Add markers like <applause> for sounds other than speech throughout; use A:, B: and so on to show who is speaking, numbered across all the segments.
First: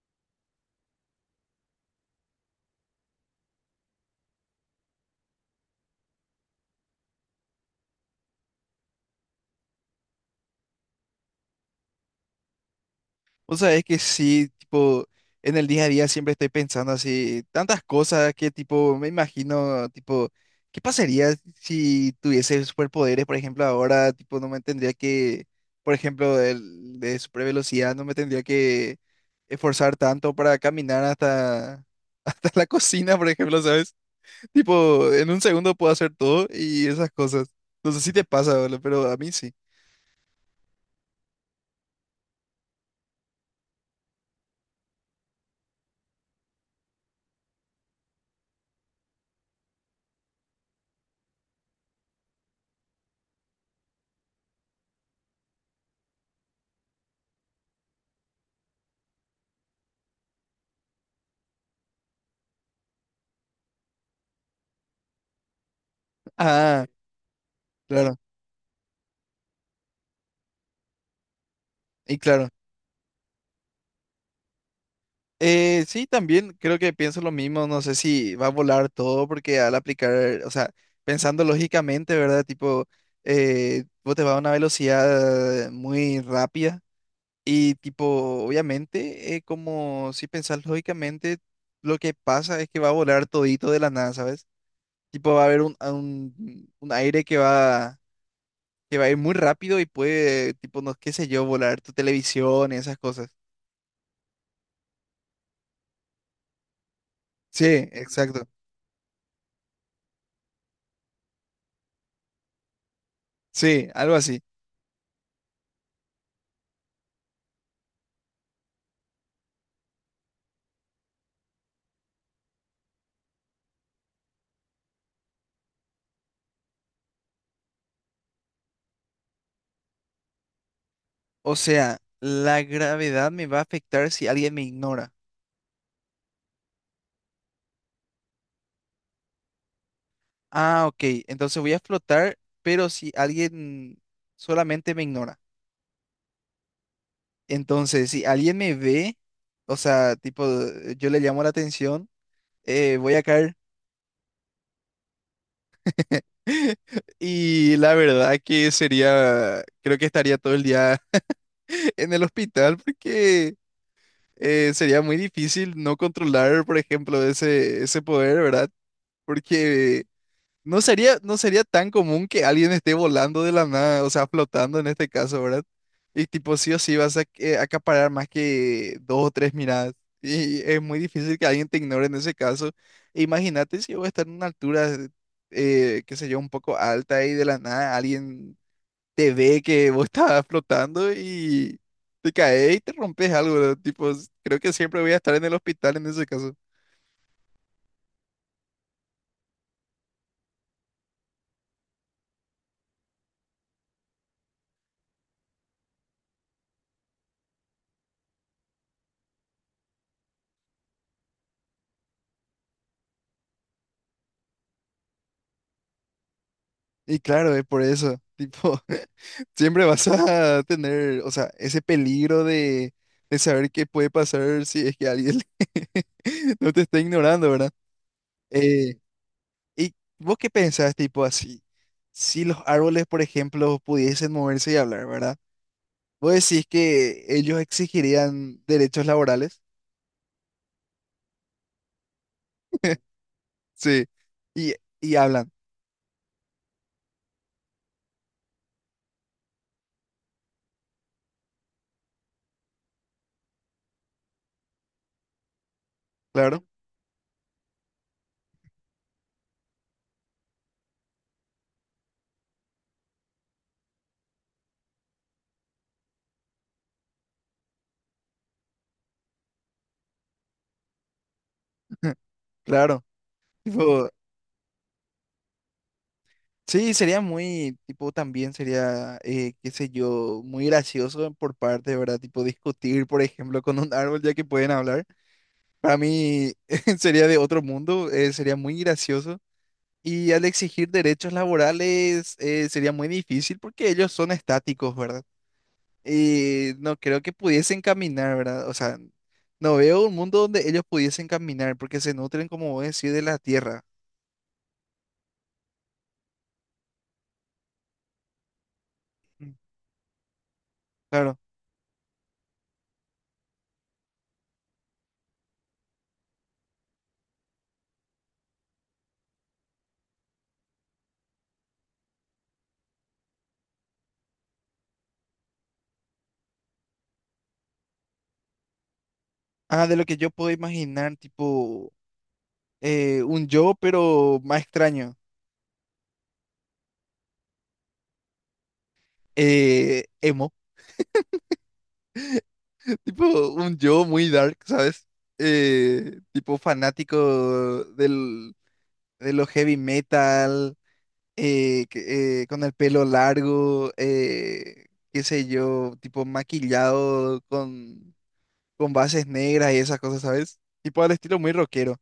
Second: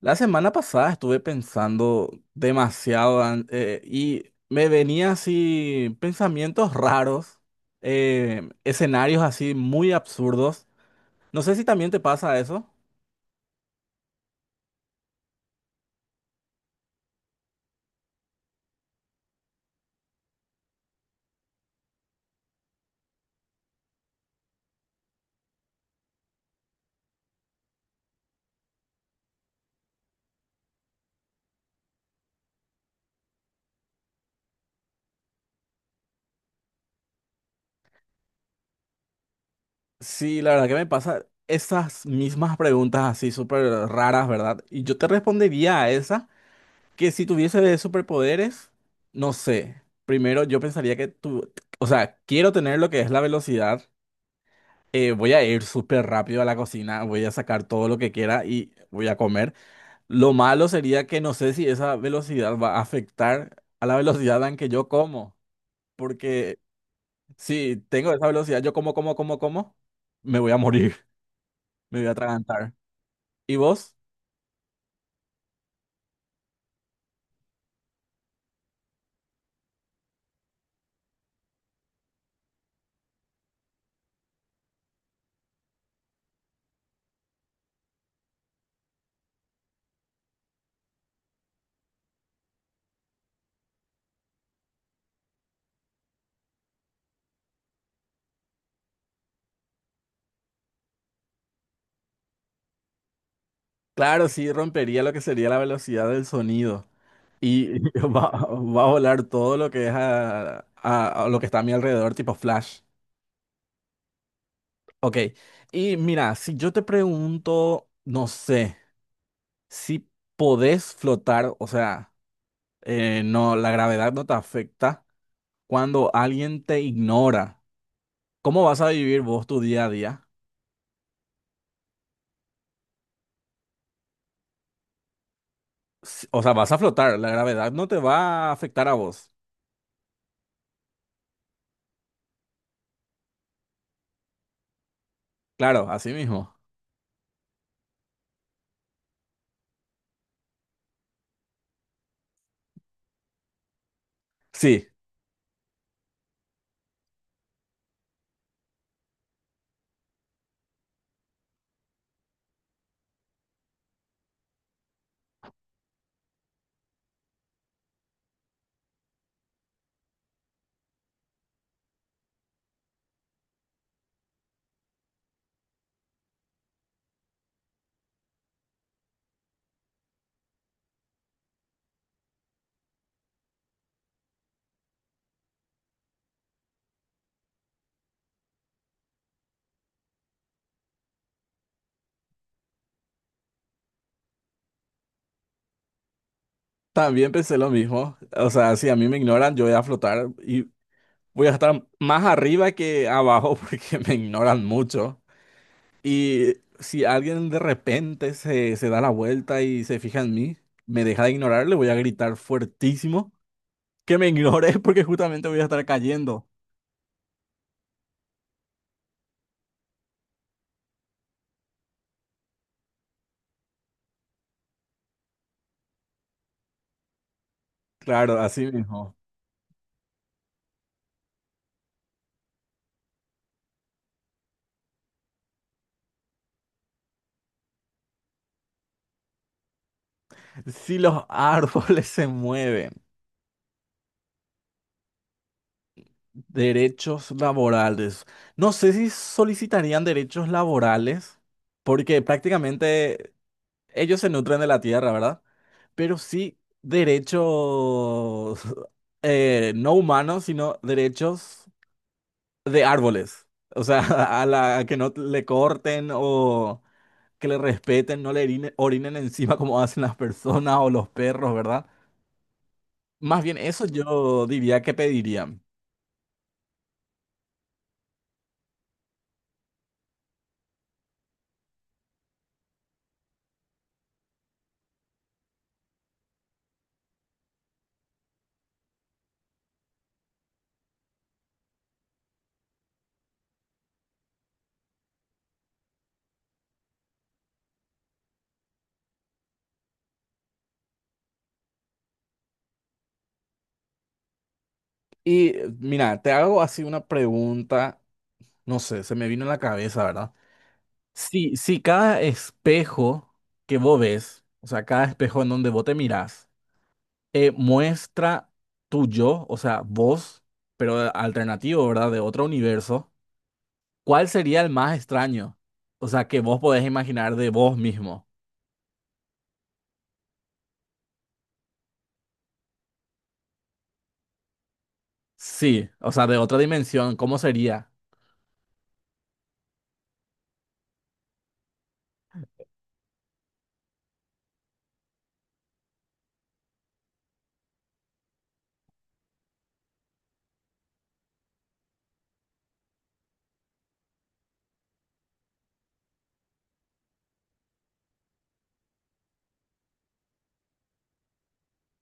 A: La semana pasada estuve pensando demasiado y me venía así pensamientos raros, escenarios así muy absurdos. No sé si también te pasa eso.
B: O sea, es que sí, tipo, en el día a día siempre estoy pensando así, tantas cosas que tipo, me imagino, tipo, ¿qué pasaría si tuviese superpoderes? Por ejemplo, ahora, tipo, no me tendría que, por ejemplo, el de super velocidad, no me tendría que esforzar tanto para caminar hasta, <laughs> hasta la cocina, por ejemplo, ¿sabes? Tipo, en un segundo puedo hacer todo y esas cosas. No sé si te pasa, boludo, pero a mí sí.
A: Sí, la verdad que me pasa esas mismas preguntas así súper raras, ¿verdad? Y yo te respondería a esa que si tuviese superpoderes, no sé. Primero yo pensaría que tú, o sea, quiero tener lo que es la velocidad. Voy a ir súper rápido a la cocina, voy a sacar todo lo que quiera y voy a comer. Lo malo sería que no sé si esa velocidad va a afectar a la velocidad en que yo como, porque
B: Ah,
A: si tengo
B: claro,
A: esa velocidad, yo como, como, como, como, me voy a morir, <laughs> me voy a
B: y claro.
A: atragantar. ¿Y vos?
B: Sí, también creo que pienso lo mismo, no sé si va a volar todo porque al aplicar, o sea, pensando lógicamente, ¿verdad? Tipo, vos te vas a una velocidad muy rápida y tipo, obviamente, como si pensás lógicamente, lo que pasa es que va a volar todito de la nada, ¿sabes? Tipo, va a haber un aire que va a ir muy rápido y puede, tipo, no, qué sé yo, volar tu televisión y esas cosas.
A: Claro, sí, rompería lo que sería la velocidad del sonido
B: Sí,
A: y <laughs> va,
B: exacto.
A: va a volar todo lo que es a lo que está a mi alrededor, tipo flash.
B: Sí, algo así.
A: Ok. Y mira, si yo te pregunto, no sé. Si podés flotar, o sea, no, la gravedad no te afecta cuando alguien te ignora. ¿Cómo vas a vivir vos tu día a día?
B: O sea, la gravedad me va a afectar si alguien me ignora.
A: O sea, vas a flotar, la gravedad no te va a afectar a vos.
B: Ah, ok. Entonces voy a flotar, pero si alguien solamente me ignora.
A: Claro, así mismo.
B: Entonces, si alguien me ve, o sea, tipo, yo le llamo la atención, voy a caer.
A: Sí,
B: <laughs> Y la verdad que sería, creo que estaría todo el día <laughs> en el hospital porque sería muy difícil no controlar, por ejemplo, ese poder, ¿verdad? Porque no sería, no sería tan común que alguien esté volando de la nada, o sea, flotando en este caso, ¿verdad? Y tipo, sí o sí vas a acaparar más que dos o tres miradas. Y es muy difícil que alguien te ignore en ese caso. Imagínate si yo voy a estar en una altura, qué sé yo, un poco alta y de la nada alguien te ve que vos estás flotando y te caes y te rompes algo, ¿verdad? Tipo, creo que siempre voy a estar en el hospital en ese caso.
A: también pensé lo mismo. O sea, si a mí me ignoran, yo voy a flotar y voy a estar más arriba que abajo <laughs> porque me ignoran mucho. Y si alguien de repente se da la vuelta y se fija en mí, me deja de ignorar, le voy a gritar fuertísimo que me ignore <laughs> porque justamente voy a estar cayendo.
B: Y claro, es por eso, tipo, <laughs> siempre vas a tener, o sea, ese peligro de saber qué puede pasar si es que alguien <laughs> no te está ignorando, ¿verdad?
A: Claro, así
B: Eh,
A: mismo.
B: ¿Y vos qué pensás, tipo, así? Si los árboles, por ejemplo, pudiesen moverse y hablar, ¿verdad? ¿Vos decís que ellos exigirían derechos laborales?
A: Si los árboles se mueven,
B: Sí. Y, y hablan,
A: derechos laborales. No sé si solicitarían derechos laborales porque prácticamente ellos se nutren de la tierra, ¿verdad? Pero sí
B: claro,
A: derechos <laughs> no humanos, sino derechos de árboles. O sea, <laughs> a la que no le corten o que le respeten, no le orine- orinen encima como hacen las personas o los perros, ¿verdad?
B: <laughs> claro.
A: Más bien eso
B: Tipo,
A: yo diría que pediría.
B: sí, sería muy, tipo, también sería, qué sé yo, muy gracioso por parte, ¿verdad? Tipo, discutir, por ejemplo, con un árbol ya que pueden hablar. Para mí <laughs> sería de otro mundo, sería muy gracioso. Y al exigir derechos laborales, sería muy difícil porque ellos son estáticos, ¿verdad? Y no creo que pudiesen caminar, ¿verdad? O sea, no veo un mundo donde ellos pudiesen caminar porque se nutren, como vos decís, de la tierra.
A: Y mira, te hago así una pregunta, no sé, se me vino en
B: Mm.
A: la cabeza, ¿verdad?
B: Claro.
A: Si cada espejo que vos ves, o sea, cada espejo en donde vos te mirás, muestra tu yo, o sea, vos, pero alternativo, ¿verdad? De otro universo. ¿Cuál sería el más extraño? O sea, que vos podés imaginar de vos mismo.
B: Ah, de lo que yo puedo imaginar, tipo. Un yo, pero más extraño.
A: Sí, o sea, de otra dimensión, ¿cómo sería?
B: Emo, <laughs> tipo un yo muy dark, ¿sabes? Tipo fanático del, de lo heavy metal, con el pelo largo, qué sé yo, tipo maquillado con bases negras y esas cosas, ¿sabes? Tipo al estilo muy rockero.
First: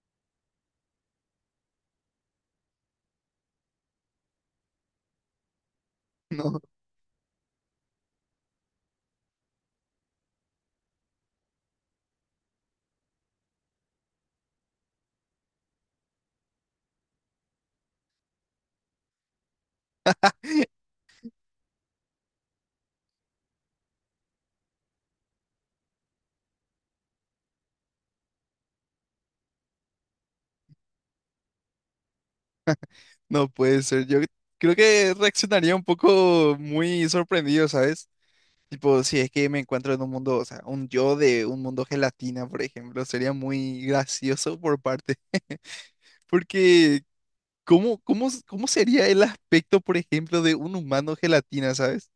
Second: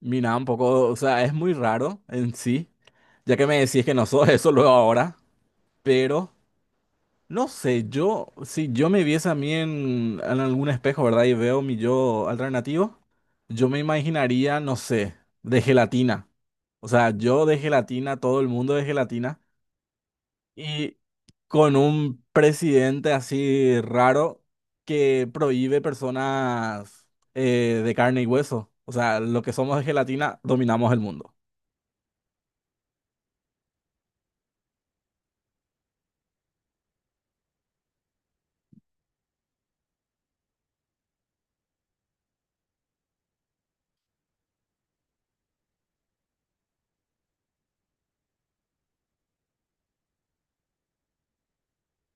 A: Mira, un poco, o sea, es muy raro en sí, ya que me decís que no sos eso luego ahora,
B: <laughs>
A: pero
B: No,
A: no sé, yo, si yo me viese a mí en algún espejo, ¿verdad? Y veo mi yo alternativo, yo me imaginaría, no sé, de gelatina. O sea, yo de gelatina, todo el mundo de gelatina. Y con un presidente así raro que prohíbe personas de carne y hueso. O sea, lo que somos de gelatina, dominamos el mundo.
B: no puede ser. Yo creo que reaccionaría un poco muy sorprendido, ¿sabes? Tipo, si es que me encuentro en un mundo, o sea, un yo de un mundo gelatina, por ejemplo, sería muy gracioso por parte, <laughs> porque ¿cómo, cómo, cómo sería el aspecto, por ejemplo, de un humano gelatina, ¿sabes?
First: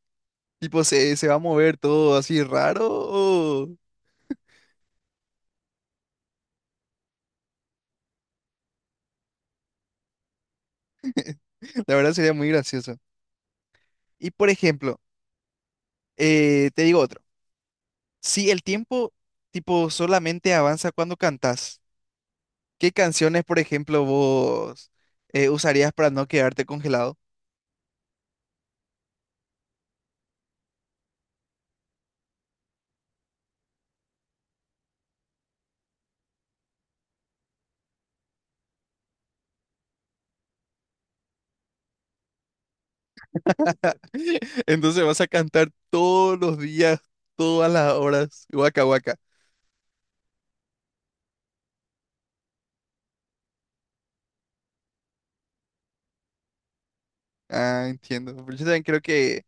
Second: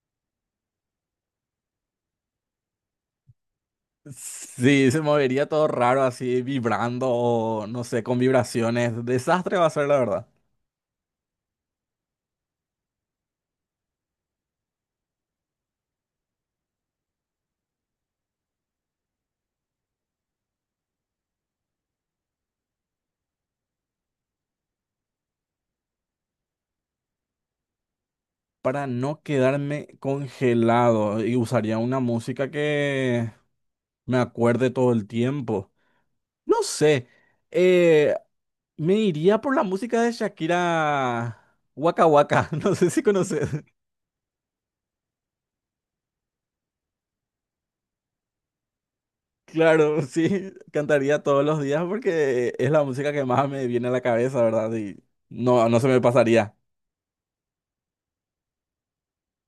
B: Tipo, ¿se, se va a mover todo así raro? O…
A: Sí, se movería todo raro así, vibrando o no sé, con vibraciones. Desastre va a ser, la verdad.
B: <laughs> La verdad sería muy gracioso. Y, por ejemplo, te digo otro. Si el tiempo, tipo, solamente avanza cuando cantas, ¿qué canciones, por ejemplo, vos usarías para no quedarte congelado?
A: Para no quedarme congelado y usaría una música que me acuerde todo el tiempo. No sé. eh, Me iría por la música de Shakira Waka Waka, <laughs> no sé si conoces.
B: <laughs> Entonces vas a cantar todos los días, todas las horas, guaca guaca.
A: Claro, sí, cantaría todos los días porque es la música que más me viene a la cabeza, ¿verdad? Y no, no se me pasaría.
B: Ah, entiendo. Pero yo también creo que,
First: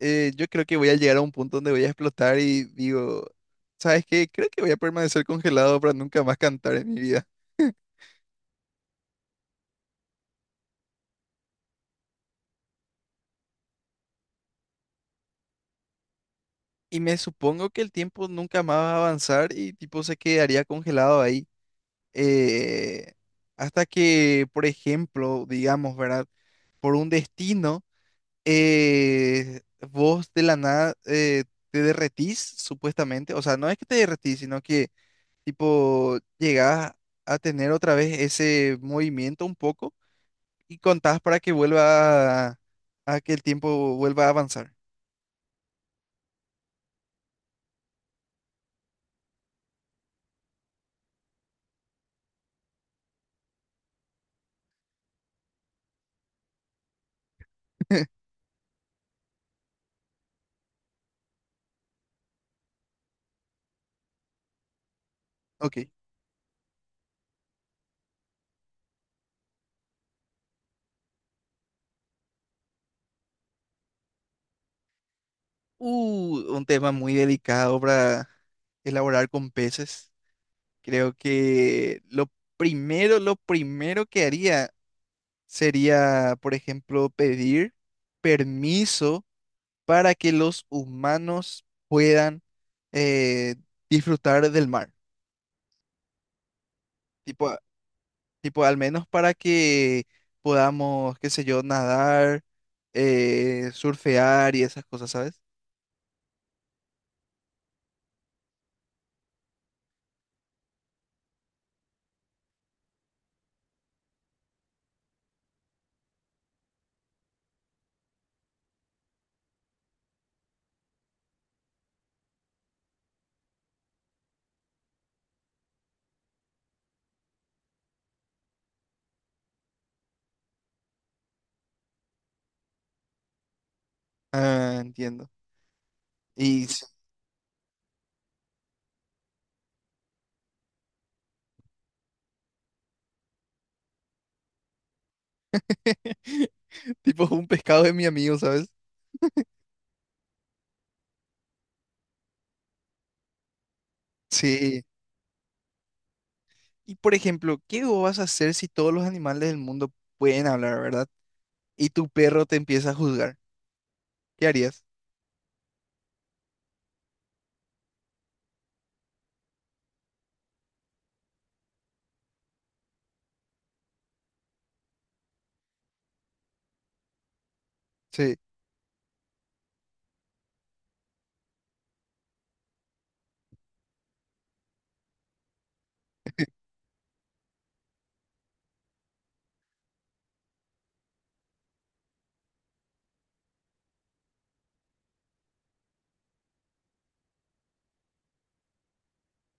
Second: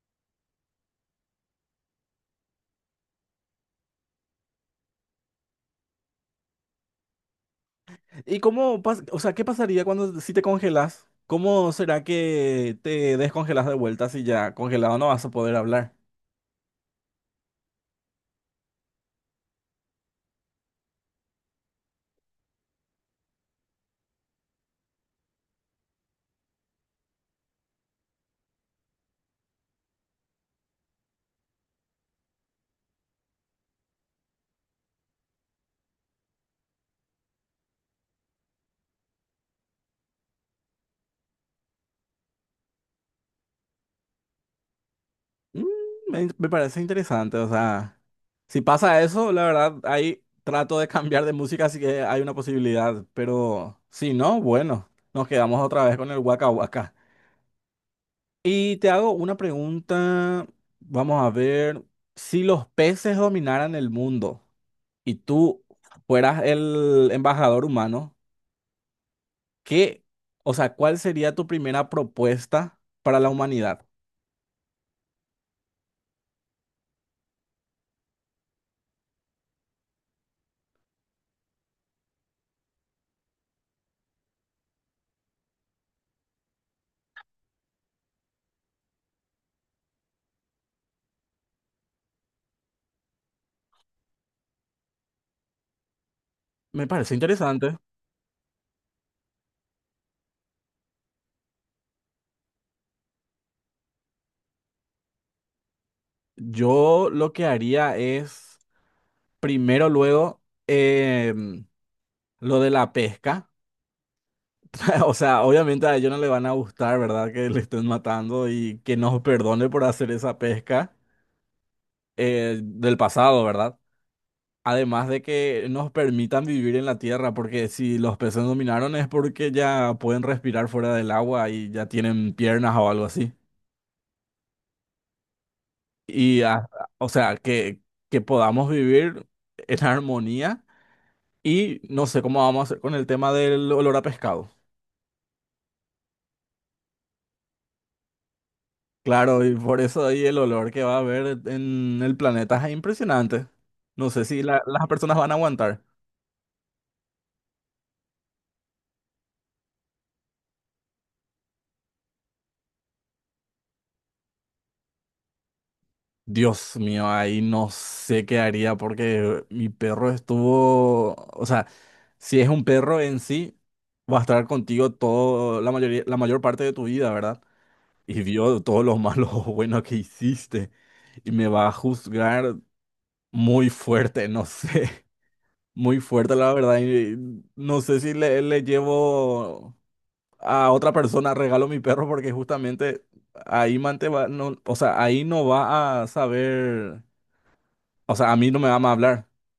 B: yo creo que voy a llegar a un punto donde voy a explotar y digo, ¿sabes qué? Creo que voy a permanecer congelado para nunca más cantar en mi vida.
A: ¿ O sea, ¿qué pasaría cuando si te congelas? ¿Cómo será que te descongelas de vuelta si ya congelado no vas a poder hablar?
B: Y me supongo que el tiempo nunca más va a avanzar y tipo se quedaría congelado ahí. eh, hasta que, por ejemplo, digamos, ¿verdad? Por un destino. eh, vos de la nada te derretís, supuestamente. O sea, no es que te derretís, sino que tipo llegás a tener otra vez ese movimiento un poco y contás para que vuelva a que el tiempo vuelva a avanzar.
A: Mm, me parece interesante, o sea, si pasa eso, la verdad, ahí trato de cambiar de música, así que hay una posibilidad, pero si no, bueno, nos quedamos otra vez con el Waka Waka.
B: <laughs>
A: Y te hago una pregunta, vamos a ver, si los peces dominaran el mundo y tú
B: Ok.
A: fueras el embajador humano, ¿qué, o sea, cuál sería tu primera propuesta para la humanidad?
B: Un tema muy delicado para elaborar con peces. Creo que lo primero que haría sería, por ejemplo, pedir permiso para que los humanos puedan eh, disfrutar del mar.
A: Me parece
B: Tipo,
A: interesante.
B: tipo, al menos para que podamos, qué sé yo, nadar, surfear y esas cosas, ¿sabes?
A: Yo lo que haría es... Primero, luego, lo de la pesca. <laughs> O sea, obviamente a ellos no les van a gustar, ¿verdad? Que le estén matando y que nos perdone por hacer esa pesca del pasado, ¿verdad? Además de que nos permitan vivir en la tierra, porque si los peces dominaron es porque ya pueden respirar fuera del agua y ya tienen piernas o algo así.
B: Ah, entiendo.
A: Y,
B: Y
A: ah,
B: s-
A: o sea, que podamos vivir en armonía y no sé cómo vamos a hacer con el tema del olor a pescado.
B: <laughs> tipo un pescado de mi amigo, ¿sabes?
A: Claro, y por eso ahí el olor que va a haber en el planeta es impresionante. No sé si
B: Sí.
A: las personas van a aguantar.
B: Y por ejemplo, ¿qué vos vas a hacer si todos los animales del mundo pueden hablar, ¿verdad? Y tu perro te empieza a juzgar. ¿Qué harías?
A: Dios mío, ahí no sé qué haría porque mi perro estuvo, o sea, si es un perro en sí, va a estar contigo todo, la mayoría, la mayor parte de tu vida, ¿verdad? Y
B: Sí.
A: vio todos los malos o buenos <laughs> que hiciste y me va a juzgar muy fuerte, no sé, <laughs> muy fuerte la verdad. Y no sé si le llevo a otra persona, regalo mi perro porque justamente ahí Mante va, no, o sea, ahí no va a saber, o sea, a mí no me va a hablar. <laughs>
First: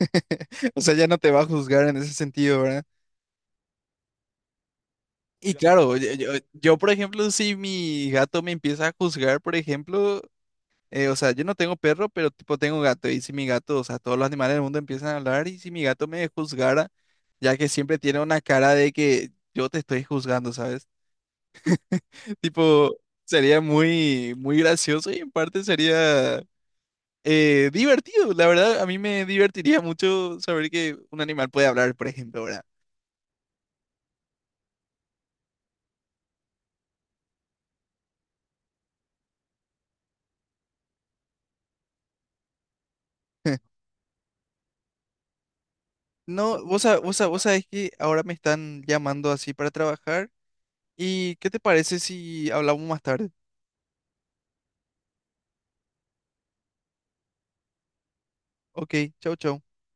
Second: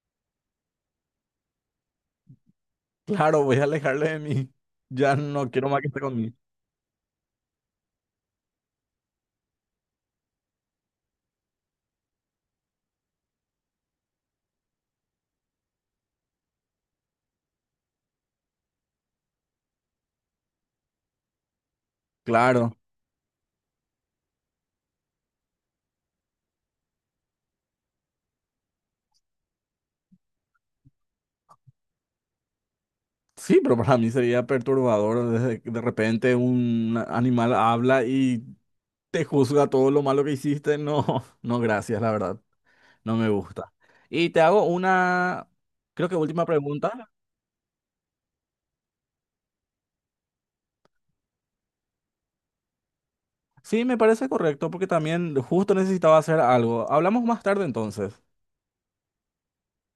B: <laughs> O sea, ya no te va a juzgar en ese sentido, ¿verdad?
A: Claro, voy a alejarle de mí. Ya no
B: Y
A: quiero más que
B: claro,
A: esté conmigo.
B: yo, por ejemplo, si mi gato me empieza a juzgar, por ejemplo, o sea, yo no tengo perro, pero tipo tengo gato, y si mi gato, o sea, todos los animales del mundo empiezan a hablar, y si mi gato me juzgara, ya que siempre tiene una cara de que yo te estoy juzgando, ¿sabes? <laughs>
A: Claro.
B: Tipo, sería muy, muy gracioso y en parte sería divertido, la verdad, a mí me divertiría mucho saber que un animal puede hablar, por ejemplo, ¿verdad?
A: Sí, pero para mí sería perturbador desde que de repente un animal habla y te juzga todo lo malo que hiciste. No, <laughs> no, gracias, la verdad. No me gusta.
B: <laughs>
A: Y te hago una, creo que última
B: No,
A: pregunta.
B: vos sabés que ahora me están llamando así para trabajar. ¿Y qué te parece si hablamos más tarde?
A: Sí, me parece correcto porque también justo necesitaba hacer algo. Hablamos más tarde entonces.
B: Ok, chau, chau.